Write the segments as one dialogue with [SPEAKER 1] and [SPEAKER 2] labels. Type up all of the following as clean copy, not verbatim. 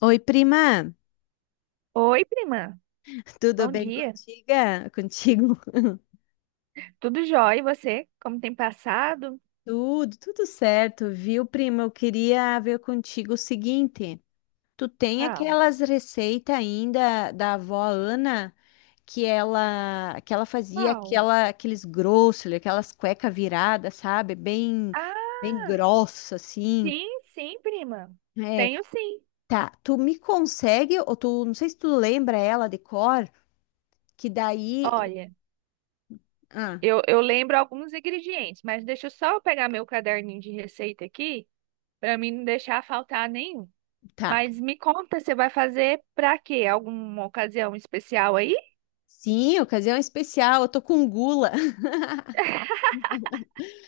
[SPEAKER 1] Oi, prima,
[SPEAKER 2] Oi, prima.
[SPEAKER 1] tudo
[SPEAKER 2] Bom
[SPEAKER 1] bem
[SPEAKER 2] dia.
[SPEAKER 1] contiga? Contigo?
[SPEAKER 2] Tudo jóia? E você? Como tem passado?
[SPEAKER 1] Tudo certo, viu, prima? Eu queria ver contigo o seguinte: tu tem
[SPEAKER 2] Qual?
[SPEAKER 1] aquelas receitas ainda da avó Ana que ela fazia
[SPEAKER 2] Qual?
[SPEAKER 1] aquela, aqueles grossos, aquelas cueca viradas, sabe? Bem
[SPEAKER 2] Ah,
[SPEAKER 1] grossa, assim.
[SPEAKER 2] sim, sim, prima.
[SPEAKER 1] É,
[SPEAKER 2] Tenho sim.
[SPEAKER 1] tá. Tu me consegue, ou tu, não sei se tu lembra ela de cor, que daí
[SPEAKER 2] Olha,
[SPEAKER 1] Ah,
[SPEAKER 2] eu lembro alguns ingredientes, mas deixa eu só pegar meu caderninho de receita aqui, para mim não deixar faltar nenhum.
[SPEAKER 1] tá.
[SPEAKER 2] Mas me conta, você vai fazer para quê? Alguma ocasião especial aí?
[SPEAKER 1] Sim, ocasião especial, eu tô com gula.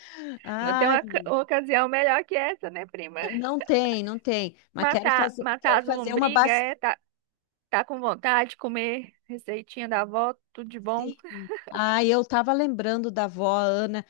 [SPEAKER 2] Não tem
[SPEAKER 1] Ai,
[SPEAKER 2] uma
[SPEAKER 1] menina,
[SPEAKER 2] ocasião melhor que essa, né, prima?
[SPEAKER 1] não tem, não tem, mas quero
[SPEAKER 2] Matar,
[SPEAKER 1] fazer, quero
[SPEAKER 2] matar as
[SPEAKER 1] fazer uma
[SPEAKER 2] lombrigas,
[SPEAKER 1] bacia.
[SPEAKER 2] é, tá, tá com vontade de comer receitinha da avó, tudo de bom.
[SPEAKER 1] Ah, eu tava lembrando da avó Ana.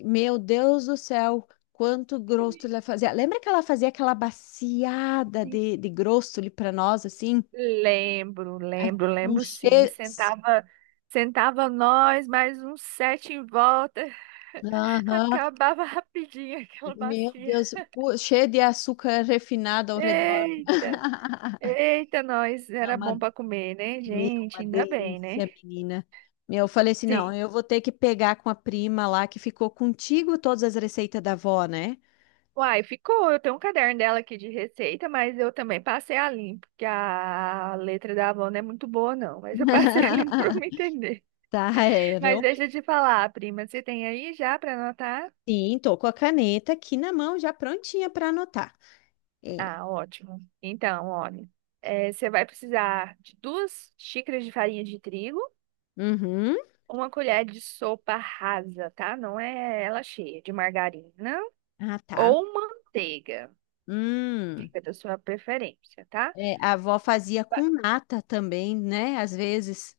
[SPEAKER 1] Meu Deus do céu, quanto grosso ela fazia. Lembra que ela fazia aquela baciada
[SPEAKER 2] Sim.
[SPEAKER 1] de grosso ali para nós assim?
[SPEAKER 2] Lembro,
[SPEAKER 1] É,
[SPEAKER 2] lembro,
[SPEAKER 1] um
[SPEAKER 2] lembro sim.
[SPEAKER 1] cheio.
[SPEAKER 2] Sentava nós, mais uns sete em volta.
[SPEAKER 1] Aham.
[SPEAKER 2] Acabava rapidinho aquela
[SPEAKER 1] Meu
[SPEAKER 2] bacia.
[SPEAKER 1] Deus, cheio de açúcar refinado ao redor.
[SPEAKER 2] Eita, eita, nós
[SPEAKER 1] Não,
[SPEAKER 2] era
[SPEAKER 1] mas
[SPEAKER 2] bom para comer, né,
[SPEAKER 1] meu,
[SPEAKER 2] gente?
[SPEAKER 1] uma
[SPEAKER 2] Ainda bem, né?
[SPEAKER 1] delícia, menina. Meu, eu falei assim, não,
[SPEAKER 2] Sim.
[SPEAKER 1] eu vou ter que pegar com a prima lá que ficou contigo todas as receitas da avó, né?
[SPEAKER 2] Uai, ficou. Eu tenho um caderno dela aqui de receita, mas eu também passei a limpo, porque a letra da avó não é muito boa, não. Mas eu passei a limpo para me entender.
[SPEAKER 1] Tá, é,
[SPEAKER 2] Mas
[SPEAKER 1] realmente.
[SPEAKER 2] deixa eu te falar, prima, você tem aí já para anotar?
[SPEAKER 1] Sim, tô com a caneta aqui na mão, já prontinha para anotar. É.
[SPEAKER 2] Ah, ótimo. Então, olha, você vai precisar de 2 xícaras de farinha de trigo,
[SPEAKER 1] Uhum.
[SPEAKER 2] uma colher de sopa rasa, tá? Não é ela cheia, de margarina
[SPEAKER 1] Ah, tá.
[SPEAKER 2] ou manteiga.
[SPEAKER 1] Hum.
[SPEAKER 2] Fica da sua preferência, tá?
[SPEAKER 1] É, a avó fazia
[SPEAKER 2] Vai-
[SPEAKER 1] com nata também, né? Às vezes.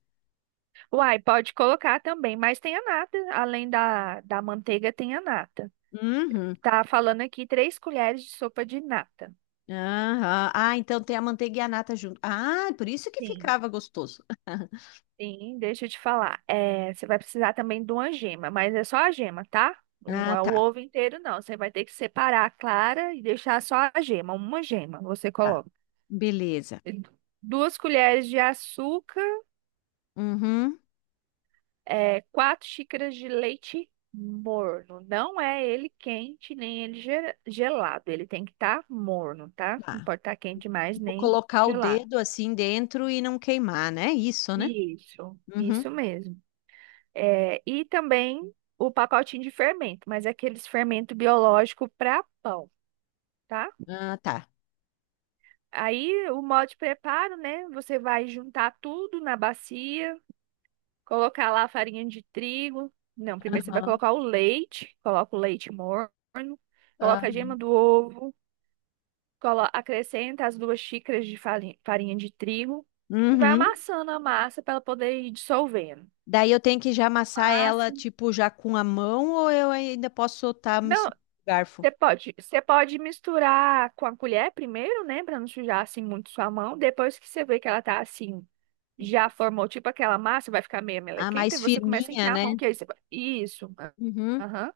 [SPEAKER 2] Uai, pode colocar também, mas tem a nata. Além da manteiga, tem a nata.
[SPEAKER 1] Uhum.
[SPEAKER 2] Tá falando aqui 3 colheres de sopa de nata.
[SPEAKER 1] Aham. Ah, então tem a manteiga e a nata junto. Ah, por isso que
[SPEAKER 2] Sim.
[SPEAKER 1] ficava gostoso.
[SPEAKER 2] Sim, deixa eu te falar. É, você vai precisar também de uma gema, mas é só a gema, tá? Não
[SPEAKER 1] Ah,
[SPEAKER 2] é o
[SPEAKER 1] tá.
[SPEAKER 2] ovo inteiro, não. Você vai ter que separar a clara e deixar só a gema, uma gema você
[SPEAKER 1] Tá.
[SPEAKER 2] coloca.
[SPEAKER 1] Beleza.
[SPEAKER 2] 2 colheres de açúcar,
[SPEAKER 1] Uhum.
[SPEAKER 2] é, 4 xícaras de leite morno. Não é ele quente, nem ele gelado. Ele tem que estar morno, tá? Não
[SPEAKER 1] Tá.
[SPEAKER 2] pode estar quente demais,
[SPEAKER 1] Vou
[SPEAKER 2] nem
[SPEAKER 1] colocar o
[SPEAKER 2] gelado.
[SPEAKER 1] dedo assim dentro e não queimar, né? Isso, né?
[SPEAKER 2] Isso,
[SPEAKER 1] Uhum.
[SPEAKER 2] isso mesmo. É, e também o pacotinho de fermento, mas é aqueles fermento biológico para pão, tá?
[SPEAKER 1] Ah, tá.
[SPEAKER 2] Aí o modo de preparo, né? Você vai juntar tudo na bacia, colocar lá a farinha de trigo. Não, primeiro você vai
[SPEAKER 1] Aham,
[SPEAKER 2] colocar o leite, coloca o leite morno, coloca a
[SPEAKER 1] aham.
[SPEAKER 2] gema do ovo, acrescenta as 2 xícaras de farinha, farinha de trigo e vai
[SPEAKER 1] Uhum.
[SPEAKER 2] amassando a massa para ela poder ir dissolvendo.
[SPEAKER 1] Daí eu tenho que já amassar ela,
[SPEAKER 2] Massa.
[SPEAKER 1] tipo, já com a mão, ou eu ainda posso soltar
[SPEAKER 2] Não,
[SPEAKER 1] misturando com o garfo?
[SPEAKER 2] você pode, você pode misturar com a colher primeiro, né, pra não sujar assim muito sua mão. Depois que você vê que ela tá assim, já formou tipo aquela massa, vai ficar meio
[SPEAKER 1] Ah,
[SPEAKER 2] melequenta, e
[SPEAKER 1] mais
[SPEAKER 2] você começa a
[SPEAKER 1] firminha,
[SPEAKER 2] enfiar a
[SPEAKER 1] né?
[SPEAKER 2] mão, que aí você vai- Isso. Ah,
[SPEAKER 1] Uhum.
[SPEAKER 2] aham.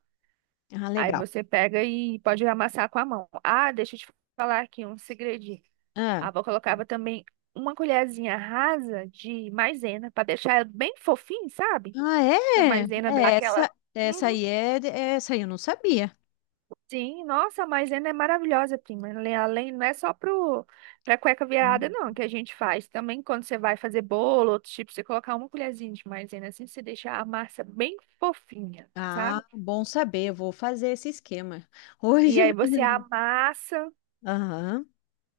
[SPEAKER 1] Ah,
[SPEAKER 2] Aí
[SPEAKER 1] legal.
[SPEAKER 2] você pega e pode amassar com a mão. Ah, deixa eu te falar aqui um segredinho.
[SPEAKER 1] Ah,
[SPEAKER 2] A avó colocava também uma colherzinha rasa de maisena pra deixar ela bem fofinho, sabe?
[SPEAKER 1] ah
[SPEAKER 2] E a
[SPEAKER 1] é?
[SPEAKER 2] maisena dá
[SPEAKER 1] É,
[SPEAKER 2] aquela
[SPEAKER 1] essa, essa
[SPEAKER 2] uhum.
[SPEAKER 1] aí é, essa aí eu não sabia.
[SPEAKER 2] Sim, nossa, a maisena é maravilhosa, prima. Além, não é só pro, pra cueca
[SPEAKER 1] Hum.
[SPEAKER 2] virada, não, que a gente faz. Também quando você vai fazer bolo, outros tipos, você colocar uma colherzinha de maisena assim, você deixa a massa bem fofinha, sabe?
[SPEAKER 1] Ah, bom saber, eu vou fazer esse esquema.
[SPEAKER 2] E
[SPEAKER 1] Hoje
[SPEAKER 2] aí você
[SPEAKER 1] mesmo.
[SPEAKER 2] amassa,
[SPEAKER 1] Aham,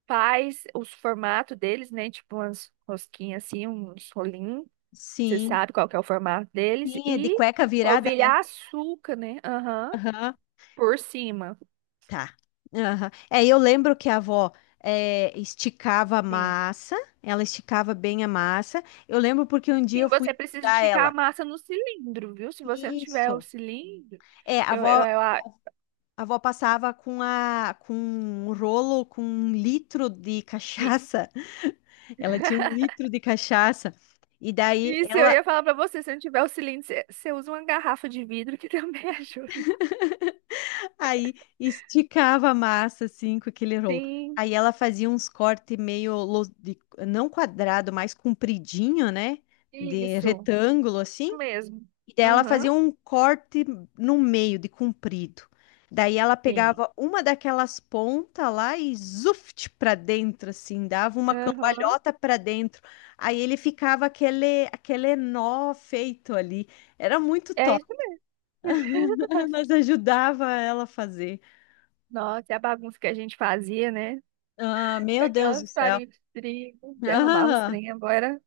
[SPEAKER 2] faz os formatos deles, né? Tipo umas rosquinhas assim, uns rolinhos. Você
[SPEAKER 1] sim.
[SPEAKER 2] sabe qual que é o formato deles.
[SPEAKER 1] Sim, é de
[SPEAKER 2] E
[SPEAKER 1] cueca virada, né?
[SPEAKER 2] polvilhar açúcar, né? Aham,
[SPEAKER 1] Aham,
[SPEAKER 2] por cima.
[SPEAKER 1] tá. Aham. É, eu lembro que a avó, é, esticava a
[SPEAKER 2] Sim.
[SPEAKER 1] massa, ela esticava bem a massa. Eu lembro porque um dia
[SPEAKER 2] Sim,
[SPEAKER 1] eu fui
[SPEAKER 2] você precisa
[SPEAKER 1] ajudar
[SPEAKER 2] esticar a
[SPEAKER 1] ela.
[SPEAKER 2] massa no cilindro, viu? Se você não tiver o
[SPEAKER 1] Isso.
[SPEAKER 2] cilindro,
[SPEAKER 1] É, a
[SPEAKER 2] eu,
[SPEAKER 1] avó,
[SPEAKER 2] eu, eu a-
[SPEAKER 1] a avó passava com, a, com um rolo, com um litro de
[SPEAKER 2] e-
[SPEAKER 1] cachaça. Ela tinha um litro de cachaça. E daí
[SPEAKER 2] isso eu
[SPEAKER 1] ela...
[SPEAKER 2] ia falar pra você, se não tiver o cilindro, você, você usa uma garrafa de vidro que também ajuda.
[SPEAKER 1] Aí esticava a massa assim com aquele rolo.
[SPEAKER 2] Sim,
[SPEAKER 1] Aí ela fazia uns cortes não quadrado, mais compridinho, né? De
[SPEAKER 2] isso
[SPEAKER 1] retângulo assim.
[SPEAKER 2] mesmo.
[SPEAKER 1] E daí ela fazia
[SPEAKER 2] Aham,
[SPEAKER 1] um corte no meio de comprido. Daí ela
[SPEAKER 2] sim.
[SPEAKER 1] pegava uma daquelas pontas lá e zuft para dentro assim, dava uma
[SPEAKER 2] Aham.
[SPEAKER 1] cambalhota para dentro. Aí ele ficava aquele nó feito ali. Era muito
[SPEAKER 2] É
[SPEAKER 1] top.
[SPEAKER 2] isso mesmo.
[SPEAKER 1] Nós ajudava ela a fazer.
[SPEAKER 2] Nossa, e a bagunça que a gente fazia, né?
[SPEAKER 1] Ah,
[SPEAKER 2] Com
[SPEAKER 1] meu Deus do
[SPEAKER 2] aquelas
[SPEAKER 1] céu.
[SPEAKER 2] farinhas de trigo, derramava os trem agora.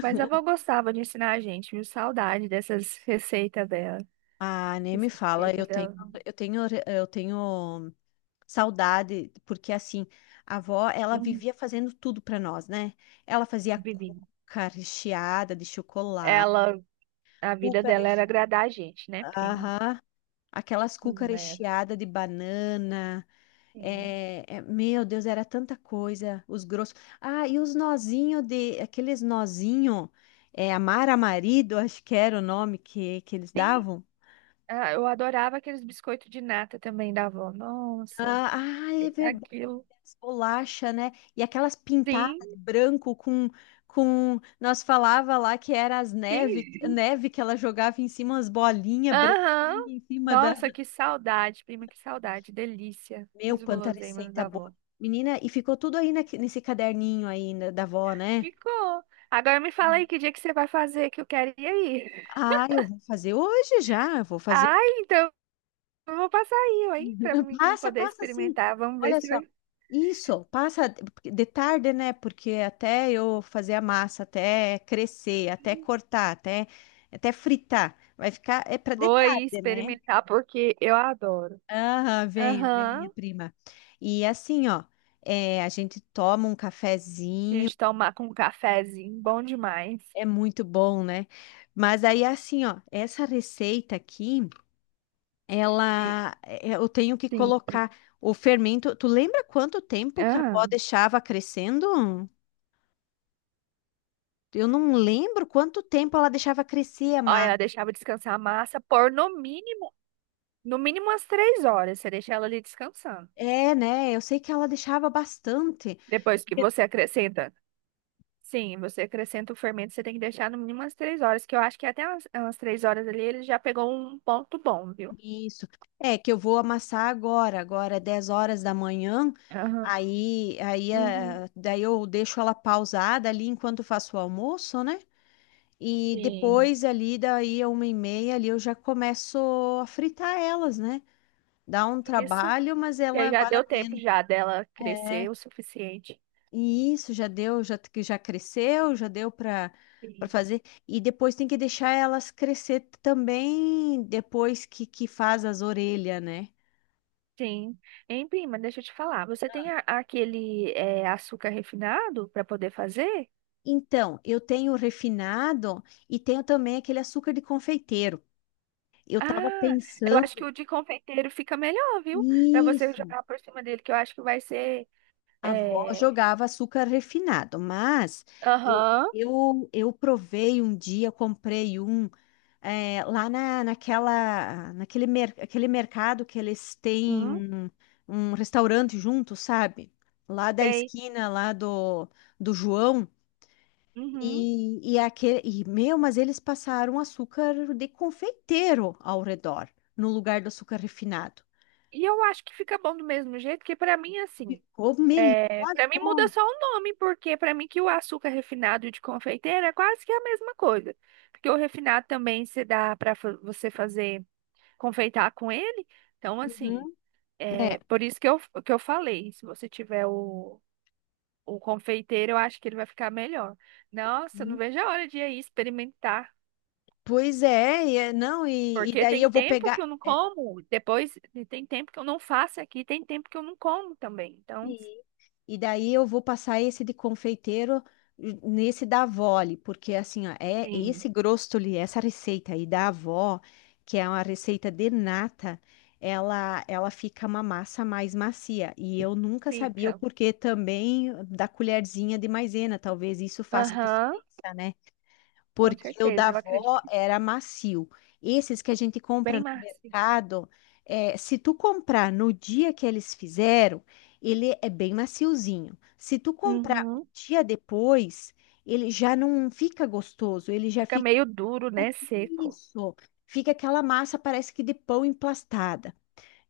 [SPEAKER 2] Mas a avó gostava de ensinar a gente, viu? Saudade dessas receitas dela.
[SPEAKER 1] Ah, ah, nem me fala,
[SPEAKER 2] Suspeita dela.
[SPEAKER 1] eu tenho, eu tenho saudade, porque assim, a avó, ela
[SPEAKER 2] Hum,
[SPEAKER 1] vivia fazendo tudo para nós, né? Ela fazia
[SPEAKER 2] Vivi.
[SPEAKER 1] cuca recheada de chocolate,
[SPEAKER 2] Ela, a vida
[SPEAKER 1] cuca
[SPEAKER 2] dela era
[SPEAKER 1] recheada,
[SPEAKER 2] agradar a gente, né, prima?
[SPEAKER 1] aham, aquelas cuca
[SPEAKER 2] Né?
[SPEAKER 1] recheada de banana,
[SPEAKER 2] Sim.
[SPEAKER 1] é, meu Deus, era tanta coisa, os grossos. Ah, e os nozinhos de, aqueles nozinhos, é, amar a marido, acho que era o nome que eles
[SPEAKER 2] Sim.
[SPEAKER 1] davam.
[SPEAKER 2] Ah, eu adorava aqueles biscoitos de nata também da avó. Nossa,
[SPEAKER 1] Ah, ah, é verdade,
[SPEAKER 2] aquilo.
[SPEAKER 1] as bolacha, né? E aquelas pintadas
[SPEAKER 2] Sim,
[SPEAKER 1] de branco com... Nós falava lá que era as neve,
[SPEAKER 2] sim.
[SPEAKER 1] neve que ela jogava em cima, as bolinhas
[SPEAKER 2] Aham.
[SPEAKER 1] branquinhas em cima da...
[SPEAKER 2] Nossa, que saudade, prima, que saudade. Delícia
[SPEAKER 1] Meu,
[SPEAKER 2] dos
[SPEAKER 1] quanta
[SPEAKER 2] guloseimas
[SPEAKER 1] receita
[SPEAKER 2] da
[SPEAKER 1] boa.
[SPEAKER 2] avó.
[SPEAKER 1] Menina, e ficou tudo aí nesse caderninho aí, né, da avó, né?
[SPEAKER 2] Ficou. Agora me fala aí que dia que você vai fazer, que eu quero ir aí.
[SPEAKER 1] Ah, eu vou fazer hoje já, eu vou fazer.
[SPEAKER 2] Ai, então eu vou passar aí, ó, hein, pra mim
[SPEAKER 1] Passa,
[SPEAKER 2] poder
[SPEAKER 1] passa assim.
[SPEAKER 2] experimentar. Vamos ver
[SPEAKER 1] Olha
[SPEAKER 2] se
[SPEAKER 1] só.
[SPEAKER 2] vai.
[SPEAKER 1] Isso, passa de tarde, né? Porque até eu fazer a massa, até crescer, até cortar, até, até fritar, vai ficar. É para de
[SPEAKER 2] Vou aí
[SPEAKER 1] tarde, né?
[SPEAKER 2] experimentar porque eu adoro.
[SPEAKER 1] Aham, venha, venha,
[SPEAKER 2] Aham.
[SPEAKER 1] prima. E assim, ó, é, a gente toma um cafezinho,
[SPEAKER 2] Gente, tomar com um cafezinho, bom demais.
[SPEAKER 1] é muito bom, né? Mas aí, assim, ó, essa receita aqui.
[SPEAKER 2] E-
[SPEAKER 1] Ela, é, eu tenho que
[SPEAKER 2] sim.
[SPEAKER 1] colocar o fermento. Tu lembra quanto tempo que a avó
[SPEAKER 2] Ah.
[SPEAKER 1] deixava crescendo? Eu não lembro quanto tempo ela deixava crescer a
[SPEAKER 2] Olha,
[SPEAKER 1] massa.
[SPEAKER 2] ela deixava descansar a massa por no mínimo, no mínimo umas 3 horas. Você deixa ela ali descansando.
[SPEAKER 1] É, né? Eu sei que ela deixava bastante.
[SPEAKER 2] Depois que você acrescenta. Sim, você acrescenta o fermento, você tem que deixar no mínimo umas três horas, que eu acho que até umas 3 horas ali ele já pegou um ponto bom, viu?
[SPEAKER 1] Isso. É que eu vou amassar agora, agora é 10 horas da manhã.
[SPEAKER 2] Aham.
[SPEAKER 1] Aí, aí,
[SPEAKER 2] Uhum.
[SPEAKER 1] ah, daí eu deixo ela pausada ali enquanto faço o almoço, né? E
[SPEAKER 2] Sim.
[SPEAKER 1] depois ali, daí a 1:30 ali, eu já começo a fritar elas, né? Dá um
[SPEAKER 2] Isso.
[SPEAKER 1] trabalho, mas
[SPEAKER 2] E aí
[SPEAKER 1] ela
[SPEAKER 2] já
[SPEAKER 1] vale a
[SPEAKER 2] deu tempo
[SPEAKER 1] pena.
[SPEAKER 2] já dela
[SPEAKER 1] É,
[SPEAKER 2] crescer o suficiente.
[SPEAKER 1] e isso já deu, já que já cresceu, já deu para
[SPEAKER 2] Sim.
[SPEAKER 1] fazer. E depois tem que deixar elas crescer também depois que faz as orelhas, né?
[SPEAKER 2] Sim. Hein, prima, deixa eu te falar. Você tem aquele é, açúcar refinado para poder fazer?
[SPEAKER 1] Então, eu tenho o refinado e tenho também aquele açúcar de confeiteiro. Eu tava
[SPEAKER 2] Ah, eu
[SPEAKER 1] pensando,
[SPEAKER 2] acho que o de confeiteiro fica melhor, viu? Para você
[SPEAKER 1] isso.
[SPEAKER 2] jogar por cima dele, que eu acho que vai ser.
[SPEAKER 1] A avó
[SPEAKER 2] É...
[SPEAKER 1] jogava açúcar refinado, mas eu,
[SPEAKER 2] Aham.
[SPEAKER 1] eu provei um dia, comprei um, é, lá na, naquela, aquele mercado que eles têm
[SPEAKER 2] Hum,
[SPEAKER 1] um, um restaurante junto, sabe? Lá da
[SPEAKER 2] sei.
[SPEAKER 1] esquina, lá do, do João.
[SPEAKER 2] Uhum.
[SPEAKER 1] Aquele, e, meu, mas eles passaram açúcar de confeiteiro ao redor, no lugar do açúcar refinado.
[SPEAKER 2] E eu acho que fica bom do mesmo jeito, que para mim, assim.
[SPEAKER 1] Ficou melhor.
[SPEAKER 2] É... Para mim muda
[SPEAKER 1] Pô.
[SPEAKER 2] só o nome, porque para mim que o açúcar refinado e o de confeiteiro é quase que a mesma coisa. Porque o refinado também se dá para você fazer. Confeitar com ele. Então,
[SPEAKER 1] Uhum.
[SPEAKER 2] assim,
[SPEAKER 1] É.
[SPEAKER 2] é por isso que eu falei, se você tiver o confeiteiro, eu acho que ele vai ficar melhor. Nossa, eu não vejo a hora de ir aí experimentar.
[SPEAKER 1] Pois é, não, e
[SPEAKER 2] Porque
[SPEAKER 1] daí
[SPEAKER 2] tem
[SPEAKER 1] eu vou
[SPEAKER 2] tempo
[SPEAKER 1] pegar,
[SPEAKER 2] que eu não
[SPEAKER 1] é,
[SPEAKER 2] como, depois e tem tempo que eu não faço aqui, tem tempo que eu não como também. Então,
[SPEAKER 1] e e daí eu vou passar esse de confeiteiro nesse da avó, ali, porque assim, ó, é esse
[SPEAKER 2] sim,
[SPEAKER 1] grostoli, essa receita aí da avó, que é uma receita de nata, ela fica uma massa mais macia. E eu nunca sabia o
[SPEAKER 2] fica.
[SPEAKER 1] porquê também da colherzinha de maisena, talvez isso faça
[SPEAKER 2] Aham,
[SPEAKER 1] diferença, né?
[SPEAKER 2] com
[SPEAKER 1] Porque o da
[SPEAKER 2] certeza. Eu acredito
[SPEAKER 1] avó
[SPEAKER 2] que fica
[SPEAKER 1] era macio. Esses que a gente compra
[SPEAKER 2] bem
[SPEAKER 1] no
[SPEAKER 2] macio.
[SPEAKER 1] mercado, é, se tu comprar no dia que eles fizeram, ele é bem maciozinho. Se tu comprar um
[SPEAKER 2] Uhum.
[SPEAKER 1] dia depois, ele já não fica gostoso, ele já
[SPEAKER 2] Fica
[SPEAKER 1] fica,
[SPEAKER 2] meio duro, né? Seco.
[SPEAKER 1] isso, fica aquela massa, parece que de pão emplastada.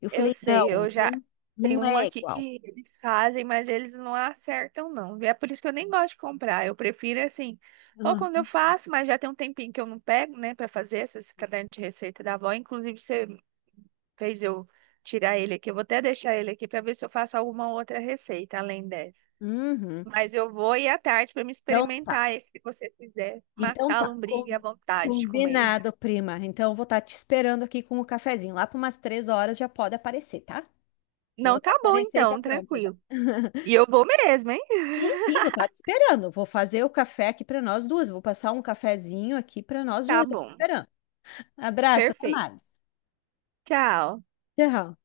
[SPEAKER 1] Eu
[SPEAKER 2] Eu
[SPEAKER 1] falei, não,
[SPEAKER 2] sei, eu já
[SPEAKER 1] não,
[SPEAKER 2] tenho
[SPEAKER 1] não
[SPEAKER 2] um
[SPEAKER 1] é
[SPEAKER 2] aqui
[SPEAKER 1] igual.
[SPEAKER 2] que eles fazem, mas eles não acertam, não. E é por isso que eu nem gosto de comprar. Eu prefiro assim, ou
[SPEAKER 1] Ah,
[SPEAKER 2] quando eu faço, mas já tem um tempinho que eu não pego, né, pra fazer esses
[SPEAKER 1] isso.
[SPEAKER 2] cadernos de receita da avó. Inclusive, você fez eu tirar ele aqui. Eu vou até deixar ele aqui pra ver se eu faço alguma outra receita além dessa.
[SPEAKER 1] Uhum.
[SPEAKER 2] Mas eu vou ir à tarde pra me
[SPEAKER 1] Então, tá.
[SPEAKER 2] experimentar esse que você fizer.
[SPEAKER 1] Então
[SPEAKER 2] Matar a
[SPEAKER 1] tá,
[SPEAKER 2] lombriga e a vontade de comer.
[SPEAKER 1] combinado, prima. Então eu vou estar te esperando aqui com o cafezinho. Lá por umas 3 horas já pode aparecer, tá? Eu vou
[SPEAKER 2] Não, tá
[SPEAKER 1] estar com a
[SPEAKER 2] bom
[SPEAKER 1] receita
[SPEAKER 2] então,
[SPEAKER 1] pronta já.
[SPEAKER 2] tranquilo. E eu vou mesmo, hein?
[SPEAKER 1] Sim, sim, vou estar te esperando. Vou fazer o café aqui para nós duas. Vou passar um cafezinho aqui para nós
[SPEAKER 2] Tá
[SPEAKER 1] duas já te
[SPEAKER 2] bom.
[SPEAKER 1] esperando. Abraço, até
[SPEAKER 2] Perfeito.
[SPEAKER 1] mais.
[SPEAKER 2] Tchau.
[SPEAKER 1] Tchau.